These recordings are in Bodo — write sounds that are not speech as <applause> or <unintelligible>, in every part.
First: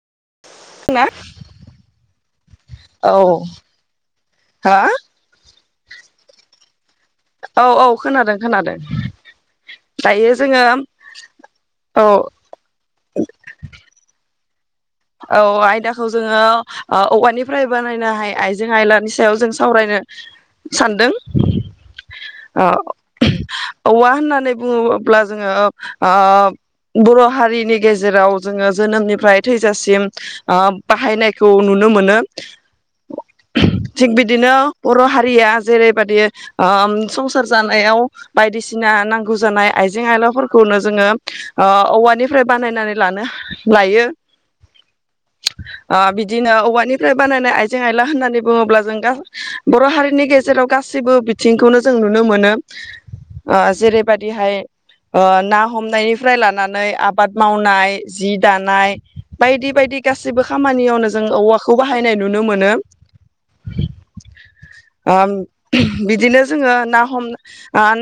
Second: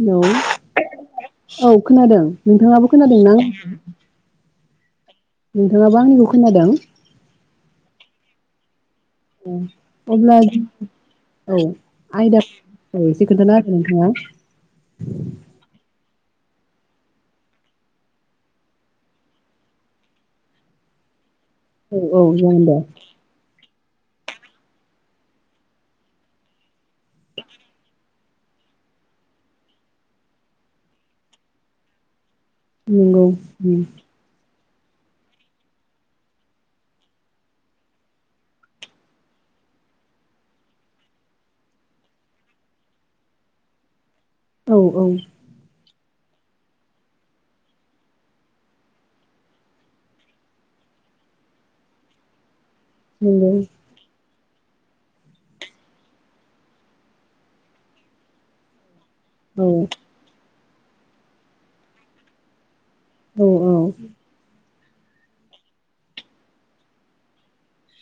हेलौ औ औ खोनादों नोंथाङाबो खोनादों नां हा नोंथाङाबो आंनिखौ खोनादों औ औ खोनादों खोनादों ओ दायो अब्ला जोङो औ आयदा औ एसे खोन्थाना होदो नोंथाङा औ आयदाखौ जोङो औवानिफ्राय बानायनो हाय आइजें आयलानि सायाव जों सावरायनो सानदों औ औ जागोन ओ दे औवा होननानै बुङोब्ला जोङो ओ बर' हारिनि गेजेराव जोङो जोनोमनिफ्राय थै जासिम बाहायनायखौ नुनो मोनो नंगौ उम थिग बिदिनो बर' हारिया जेरैबादि ओ संसार जानायाव बायदिसिना नांगौ जानाय आइजें आयलाफोरखौनो जोङो औवानिफ्राय बानायनानै लानो लायो औ औ ओ बिदिनो औवानिफ्राय बानायनाय आइजें आइला होननानै बुङोब्ला जों बर' हारिनि गेजेराव गासैबो बिथिंखौनो जों नुनो मोनो नंगौ अ जेरै बा बिदिहाय ना हमनायनिफ्राय लानानै आबाद मावनाय जि दानाय औ बायदि बायदि गासिबो खामानियावनो जों औवाखौ बाहायनाय नुनो मोनो औ औ ओ बिदिनो जोङो ना हम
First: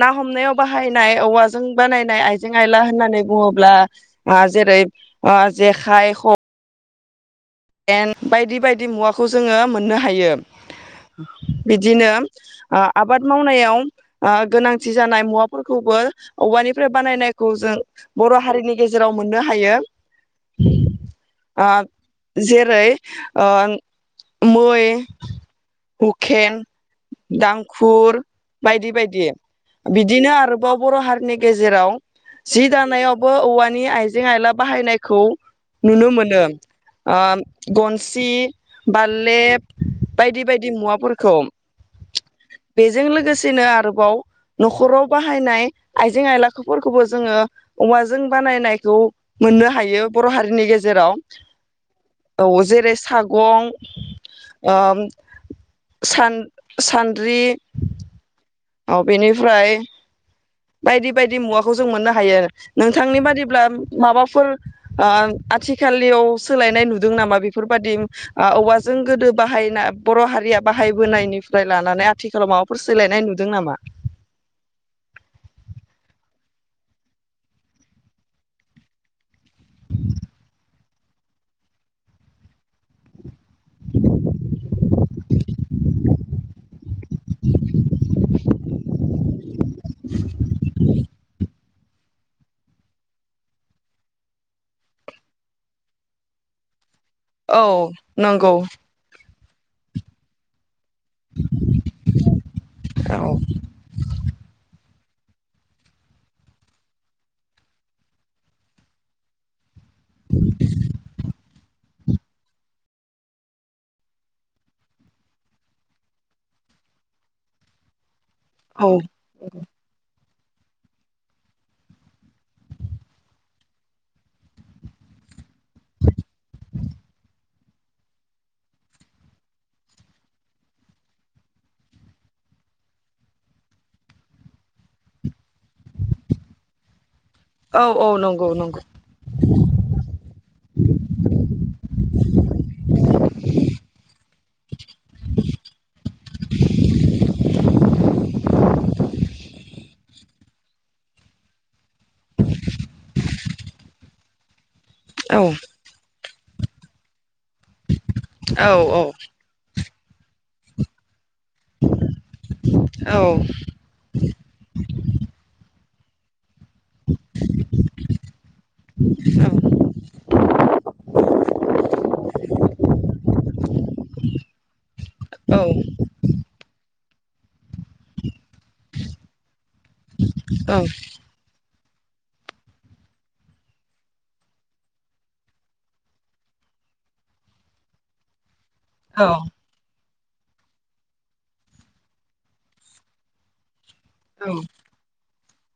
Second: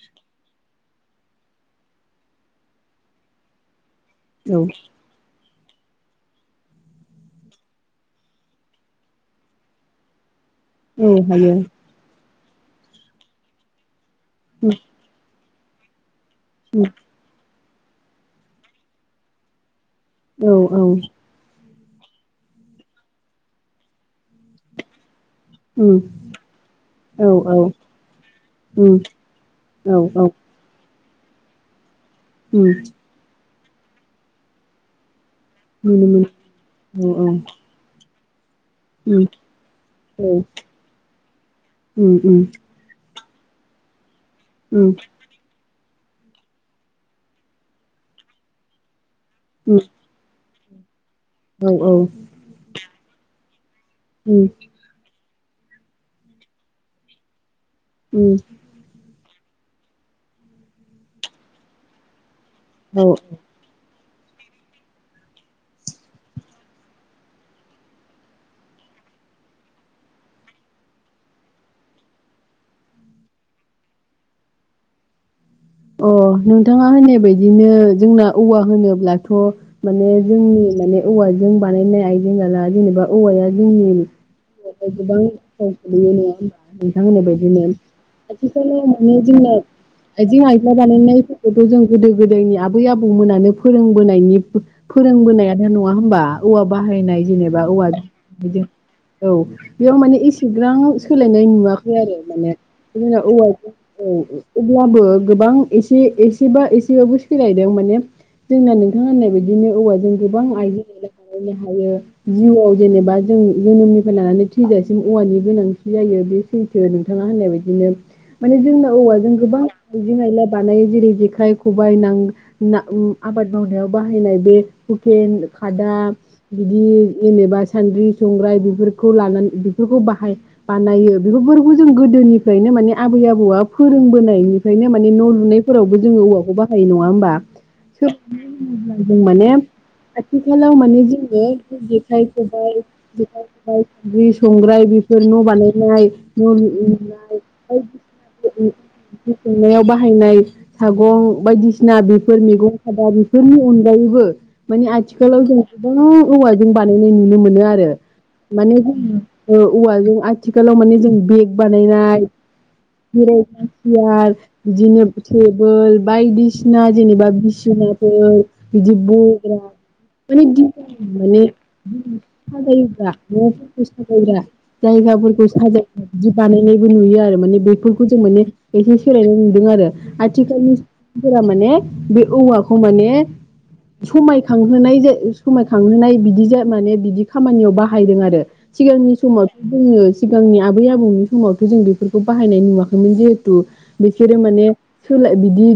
ना हमनायाव बाहायनाय औवाजों बानायनाय आइजें आइला होननानै बुङोब्ला हा औ जेरै जेखाय ख एन बायदि बायदि मुवाखौ जोङो मोननो हायो। औ हायो बिदिनो आ आबाद मावनायाव ओ उम गोनांथि जानाय मुवा फोरखौबो उम औवानिफ्राय बानायनायखौ जों सो बर' हारिनि गेजेराव मोननो हायो। औ औ आ जेरै ओन मै उम हुखेन औ औ दांखुर बायदि उम बायदि औ औ बिदिनो आरोबाव बर' हार स्नि गेजेराव उम जि दानायावबो औवान नि आइजें आइला बाहायनायखौ नुनो मोनो। मोनो औ आम गन सि बाललेब औ बायदि बायदि मुवाफोरखौ औ बेजों लोगोस थिनो आरोबाव न'खराव बाहाय नाय आइजें आइला फोरखौबो जोङो औवाजों बानायनायखौ मोननो हायो बर' हारि नि गेजेराव औ ओ औ जेरै सागं उम ओम सान सानद्रि उम अ बेनिफ्राय बायदि बायदि मुवाखौ जों मोननो हायो। औ नोंथांनि बादिब्लाम माबाफोर ओम आथिखालनियाव सोलायनाय नुदों नामा बेफोरबादि ओ औवाजों गोदो बाहायना बर' हारिया बाहायबोनायनिफ्राय लानानै आथिखालाव माबाफोर सोलायनाय नुदों नामा? अ नोंथाङा होननाय बायदिनो जोंना औवा होनोब्लाथ' माने जोंनि माने औवाजों बानायनाय आइजें आला जेनेबा औवाया जोंनि नाथाय गोबां गोहोम खोलैयो नोङा होमबा नोंथां होननाय बायदिनो आथिखालाव माने जोंना आयजें आइ ना बानायनायफोर अरजों जों गोदो गोदायनि आबै आबौमोनानो फोरोंबोनायनिब ओ फोरोंबोनायानो नङा होमबा औवा बा बाहायनाय जेनेबा औवा औ नंगौ बैदि औ बेयाव माने एसेग्रां सोलायनाय नुवाखै आरो माने जोंना औ औवा ओ अब्लाबो गोबां एसे एसेबा एसेबाबो सोलायदों माने जोंना नोंथाङा होननाय बायदिनो औवाजों गोबां आइजें आइलनो हायो जिउआव जेनेबा जों जोनोमनिफ्राय लानानै थैजासिम औवानि गोनांथि जायो बे सैथो नोंथाङा होननाय बदिनो। माने जोंना औ औवाजों गोबां आइला बानायो जेरै जेखाय खबाइ नां ना आबाद मावनायाव बाहायनाय बे हुखेन खादा बिदि जेनेबा सान्द्रि संग्राय बेफोरखौ लानानै बेफोरखौ बाहाय बानायो बेफोरखौ जों गोदोनिफ्रायनो माने आबै आबौआ फोरोंबोनायनि ओंखायनो माने न' लुनायफोरावबो जोङो औवाखौ बाहायो नङा होनबा? औ नंगौ नंगौ जों माने आथिखालाव माने जोङो जेखाइ खबाइ <unintelligible> संग्राय बि बेफोर न' बानायनाय न' लुनाय ब <unintelligible> संनायाव बाहायनाय सागं बायदिसिना बेफोर मैगं खादा बेफोरनि अनगायैबो मानि आथिखाल औ जों <unintelligible> औवा जों बानायनाय नुनो मोनो आरो। औ माने जोंङो ओ औवा जों आथिखालाव माने जों बेग बानायना औ जिरायग्रा सियार बिदिनो टेबोल बायदि सिना जेनेबा बिसिनाफोर बिदि बग्रा माने <unintelligible> माने <unintelligible> जायगाफोरखौ औ साजाय <unintelligible> बानायनायबो नुयो आरो माने बेफोरखौ जों माने एसे सोलायनाय नुदों आरो। आथिखालनि सुबुंफोरा माने बे औवाखौ माने समायखांहोनाय जे समायखांहोनाय बिदि माने बिदि खामानियाव बाहायदों आरो। सिगांनि औ समावथ' जोङो सिगांनि आबै आबौनि समावथ' जों बेफोरखौ बाहायनाय नुवाखैमोन जेहे थु। बिसोरो औ माने सोलाय बिदि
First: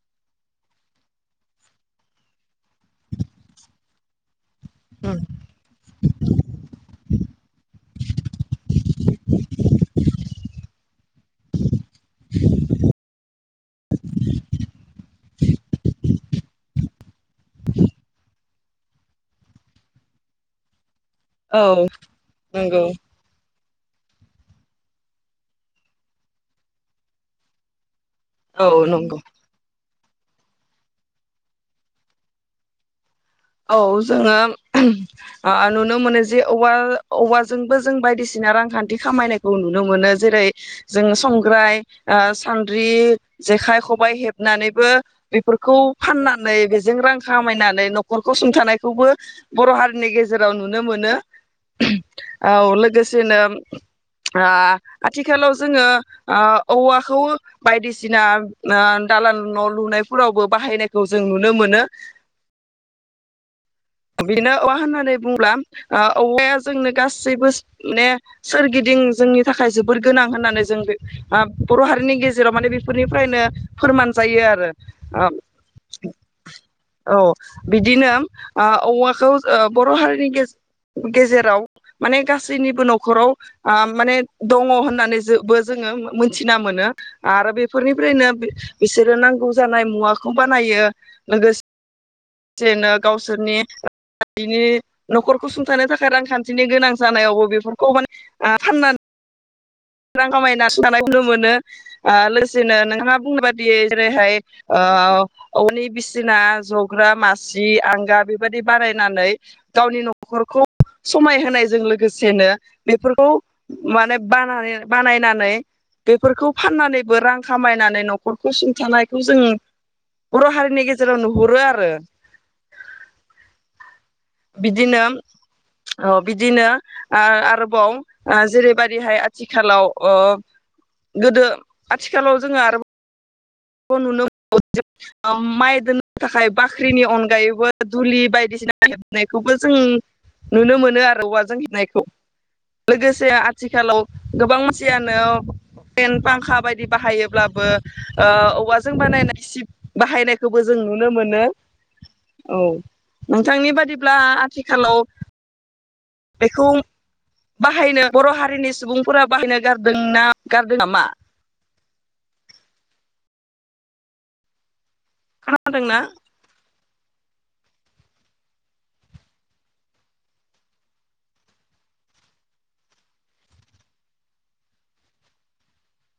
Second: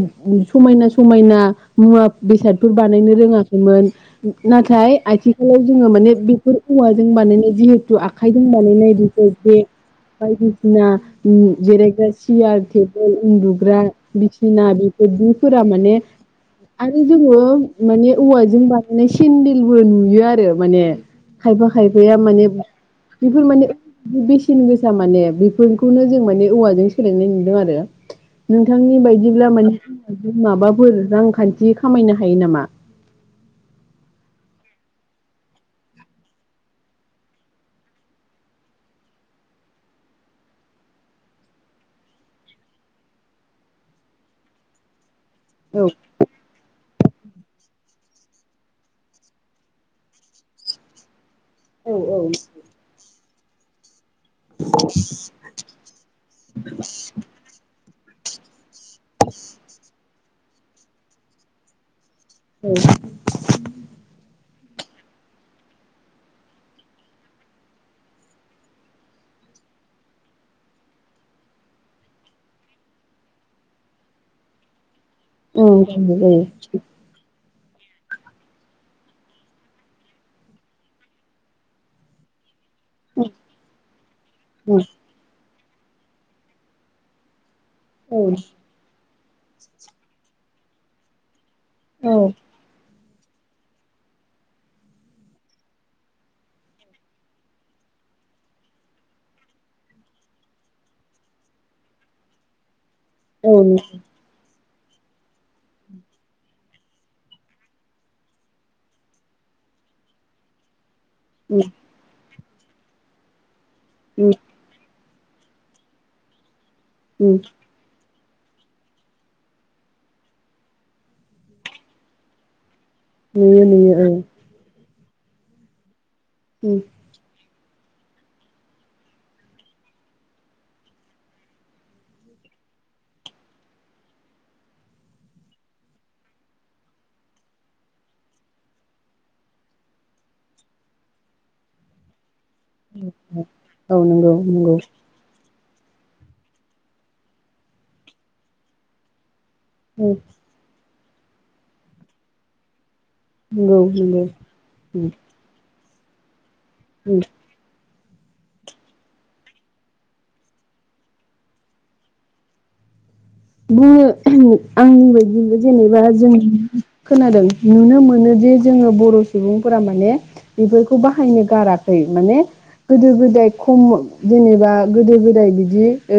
समायना समायना मुवा बेसादफोर बानायनो रोङाखैमोन। नाथाय आथिखालाव जोङो माने बेफोर औवाजों बानायनाय जिहेथु आखाइजों बानायनाय जेहेतु बेग बायदिसिना ओम जिरायग्रा सियार टेबोल उन्दुग्रा बिसिना बेफोरदिफोरा माने आरो जोङो माने औवाजों बानायनाय सेन्देलबो नुयो आरो माने। खायफा खायफाया माने नंगौ बेफोर माने बेसेन गोसा माने बेफोरखौनो जों माने औवाजों <unintelligible> नुदों आरो औ नोंथांनि नंगौ बायदिब्ला माने माबाफोर रांखान्थि खामायनो हायो नामा औ जोङो ओ नुनो मोनो जे औवा औवाजोंबो जों बायदिसिना रांखान्थि खामायनायखौ नुनो मोनो जेरै जों संग्राय सान्द्रि जेखाइ खबाइ हेबनानैबो बेफोरखौ औ फाननानै जों रां खामायनानै नखरखौ सुंथानायखौबो बर' हारिनि गेजेराव नुनो मोनो औ औ लोगोसेनो ओ आथिखालाव जोङो ओ औवाखौ बायदिसिना ओ दालाल न' लुनायफोरावबो बाहायनायखौ जों नुनो मोनो बेनो औवा होननानै बुंब्ला औवाया जोंनो गासैबो माने सोरगिदिं जोंनि थाखाय जोबोर गोनां होननानै जों बे बर' हारिनि गेजेराव माने बेफोरनिफ्रायनो फोरमान जायो आरो ओम जायो जायो ओ औ बिदिनो ओ औवाखौ ओ बर' हारिनि गेजे गेजेराव माने गासै निबो न'खराव माने दङ उम होननानै <unintelligible> जोंङो मोनथिना मोनो आरो बे फोरनिफ्रायनो औ बि-बिसोर रो नांगौ जानाय मुवाखौ बानायो लोगो औ सेनो गावसोरनि <inaudible> न'खरखौ सुंथानो थाखाय रांखान्थिनि गोनां जानायावबो बेफोरखौ माने आ फानना रां <inaudible> नुनो मोनो ओ लोसेनो नोंहा मा बुंनो उम बियो जेरैहाय ओ अवनि बिसिना जग्रा मासि आंगा बेबायदि बारायनानै गावनि न'खरखौ समाय उम होनायजों लोगोसेनो बेफोरखौ माने बा <unintelligible> बानायनानै बेफोरखौ फाननानैबो रां उम खामायनानै न' खरखौ सुंथानायखौ जोङो बर' हारिनि गेजेराव नुहुरो आरो नुयो नुयो ओ <inaudible> अ बिदिनो ओ आरो बाव ओ जेरैबादिहाय आथि खालाव ओ गोदो आथिखालाव जोङो आरो बाव नुनो <inaudible> माइ दोननो थाखाय बाख्रिनि अनगायैबो दुलि बायदिसिना हेबनायखौबो जों नुनो मोनो आरो औवाजों हेबनायखौ लोगोसे आथिखालाव औ नंगौ गोबां नंगौ मानसियानो एन पांखा बायदि बाहायोब्लाबो ओ औवाजों बानायनाय गिसिब उम बाहायनायखौबो जों नु नो मोनो औ नोंथांनि नंगौ बादिब्ला नंगौ आथिखालाव उम बेखौ उम बाहायनो बर' हारिनि सुबुंफोरा बाहायनो गारदों ना गारदो नामा <inaudible> आंनि बायदिबो खोनादोंना जेनेबा जों खोनादों नुनो मोनोदि जोङो बर' सुबुंफोरा माने बेफोरखौ बाहायनो गाराखै माने गोदो गोदाय खम जेनेबा गोदो गोदाय बिदि ओ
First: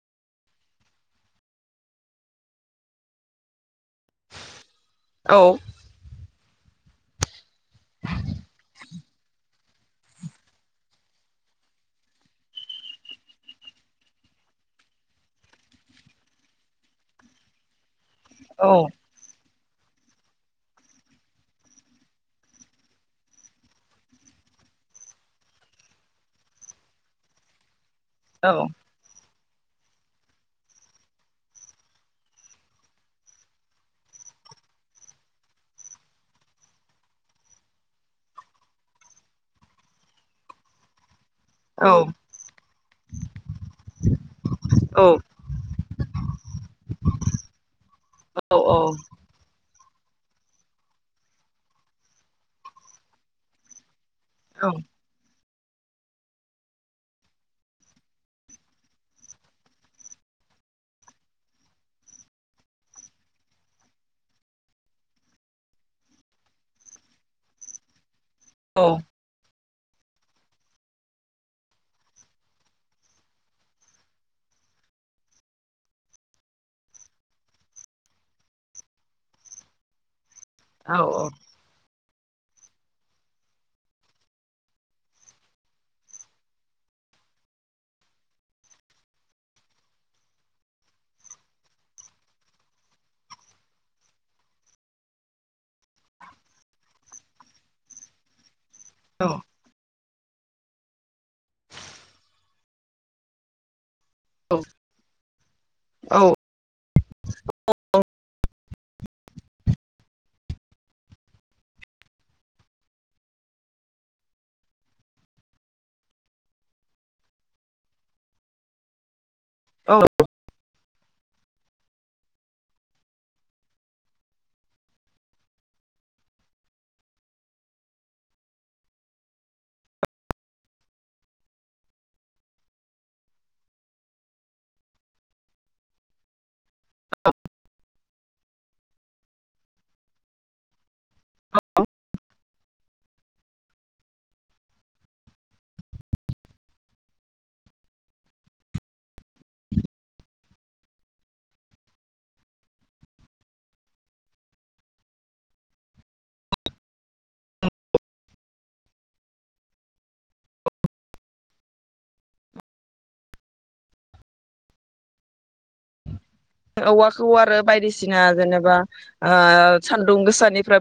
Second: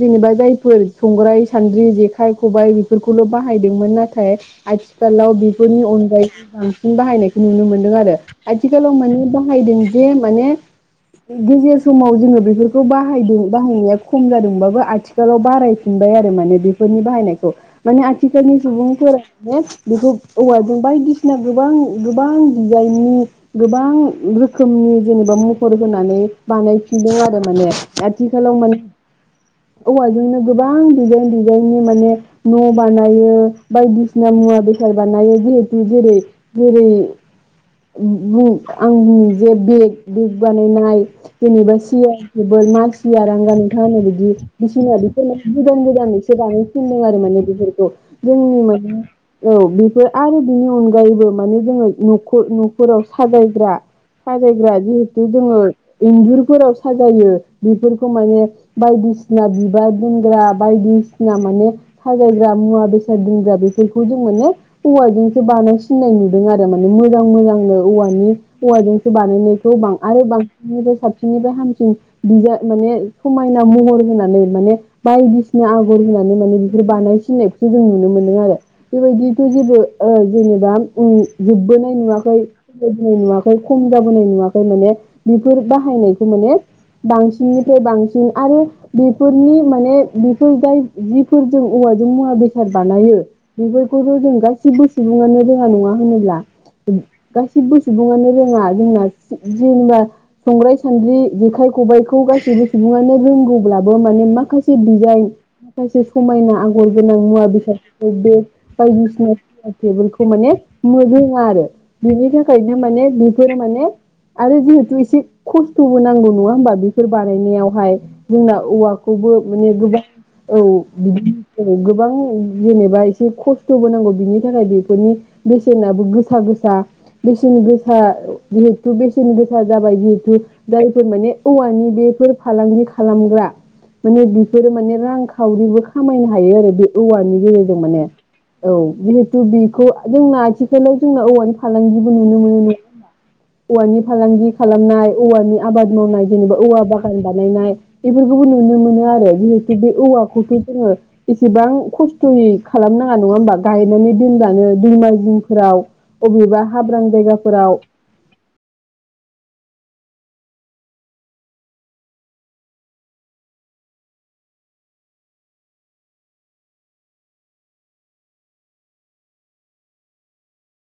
जेनेबा जायफोर संग्राय सान्द्रि जेखाइ खबाइ बेफोरखौल' बाहाय दोंमोन नाथाय आथिखालाव औ बेफोरनि अनगायै बांसिन बाहायनायखो नुनो मोनदों आरो आथिखालाव माने बाहायदों जे माने गेजेर समाव जोङो बेफोरखौ बाहायदों बाहायनाया खम जादोंबाबो आथिखालाव बाराय फिनबाय आरो माने बेफोरनि बाहायनायखौ माने आ थिखालनि औ सुबुंफोर बेखौ औवाजों बायदिसिना गोबां गोबां दिजाइननि गोबां रोखोमनि जेनेबा महर होनानै बानायफिनदों आरो माने। औ आथिखालाव माने औवाजोंनो गोबां दिडिजाइन डिजाइन नि माने न' बानायो बायदिसिना मुवा बेसाद बानायो जिहेथु जेरै जेरै आंनि जे बेग बेग बानायनाय जेनेबा औ सियार टेबोल मासि आरांगा नोंथांमोना बिबायदि बिसिना औ गोदान गोदान एसे बानाय फिनदों आरो माने बेफोरखौ औ जोंनि माने <unintelligible> बेफोर आरो बिनि अनगायैबो माने जोङो नख न'खराव साजायग्रा बाजायग्रा जिहेतु जोङो इन्जुरफोराव साजायो बेफोरखौ माने बायदिसिना <unintelligible> बा दोनग्रा बायदिसिना माने साजायग्रा मुवा बेसाद दोनग्रा बेफोरखौ जों माने औवाजोंसो बानायसिननाय नुदों आरो माने मोजां मोजांनो औवानि औ औवाजोंसो बानायनाय गोबां आरो बांसिनिफ्राय साबसिननिफ्राय हामसिन माने समायना महर होनानै माने बायदिसिना आगर होनानै माने बेफोर बानायसिननायखौसो जों नुनो मोनदों आरो बेबायदिथ' जेबो जेनेबा औ उम औ जोबबोनाय नुवाखै। <unintelligible> नुवाखै खम जाबोनाय नुवाखै माने बेफोर बाहायनायखौ माने बांसिननिफ्राय बांसिन आरो बे बे फोरनि माने बेफोर जाय जिफोर जों औवाजों मुवा बेसाद बानायो बेफोरखौथ' जों गासिबो सुबुङानो रोङा नङा होनोब्ला गासिबो सुबुङानो रोङा। औ <unintelligible> जेनेबा संग्राय सान्द्रि जेखाइ खबायखौ गासैबो सुबुङानो रोंगौब्ला माने माखासे दिजाइन माखासे समायना आगर गोनां मुवा बेसादफोरखौ बे बायदिसिना‌ सियार टेलखौ माने रोङा आरो बेनि थाखायनो माने बेफोर माने आरो जिहेथु एसे खस्थ'बो नांगौ नङा होमबा बेफोर बानायनायावहाय जोंना। औवाखौबो। माने गोबां औ। बिदि गोबां जेनेबा एसे खस्थ'बो नांगौ बिनि थाखाय बेफोरनि बेसेनाबो गोसा गोसा बेसेन गोसा जिहेथु बेसेन गोसा जाबाय जिहेथु जायफोर माने औवानि बेफोर फालांगि खालामग्रा। माने बेफोरो माने रांखावरिबो खामायनो हायो आरो बे औवानि गेजेरजों माने औ जिहेथु बेखौ जोंना आथिखालाव जोंना औवानि फालांगिबो नुनो मोनो नङा होनबा। औवानि फालांगि खालामनाय औवानि आबाद मावनाय जेनेबा औवा बागान बानायनाय बेफोर नुनो मोनो आरो जिहेतु बे औवाखौथ' जोङो इसेबां खस्थ'यै खालामनााङा नङा होमबा गायनानै दोनब्लानो दैमा जिंफोराव अबेबा हाब्रां जायगाफोराव औवाखौ आरो बायदिसिना जेनेबा सान्दुं गोसानिफ्राय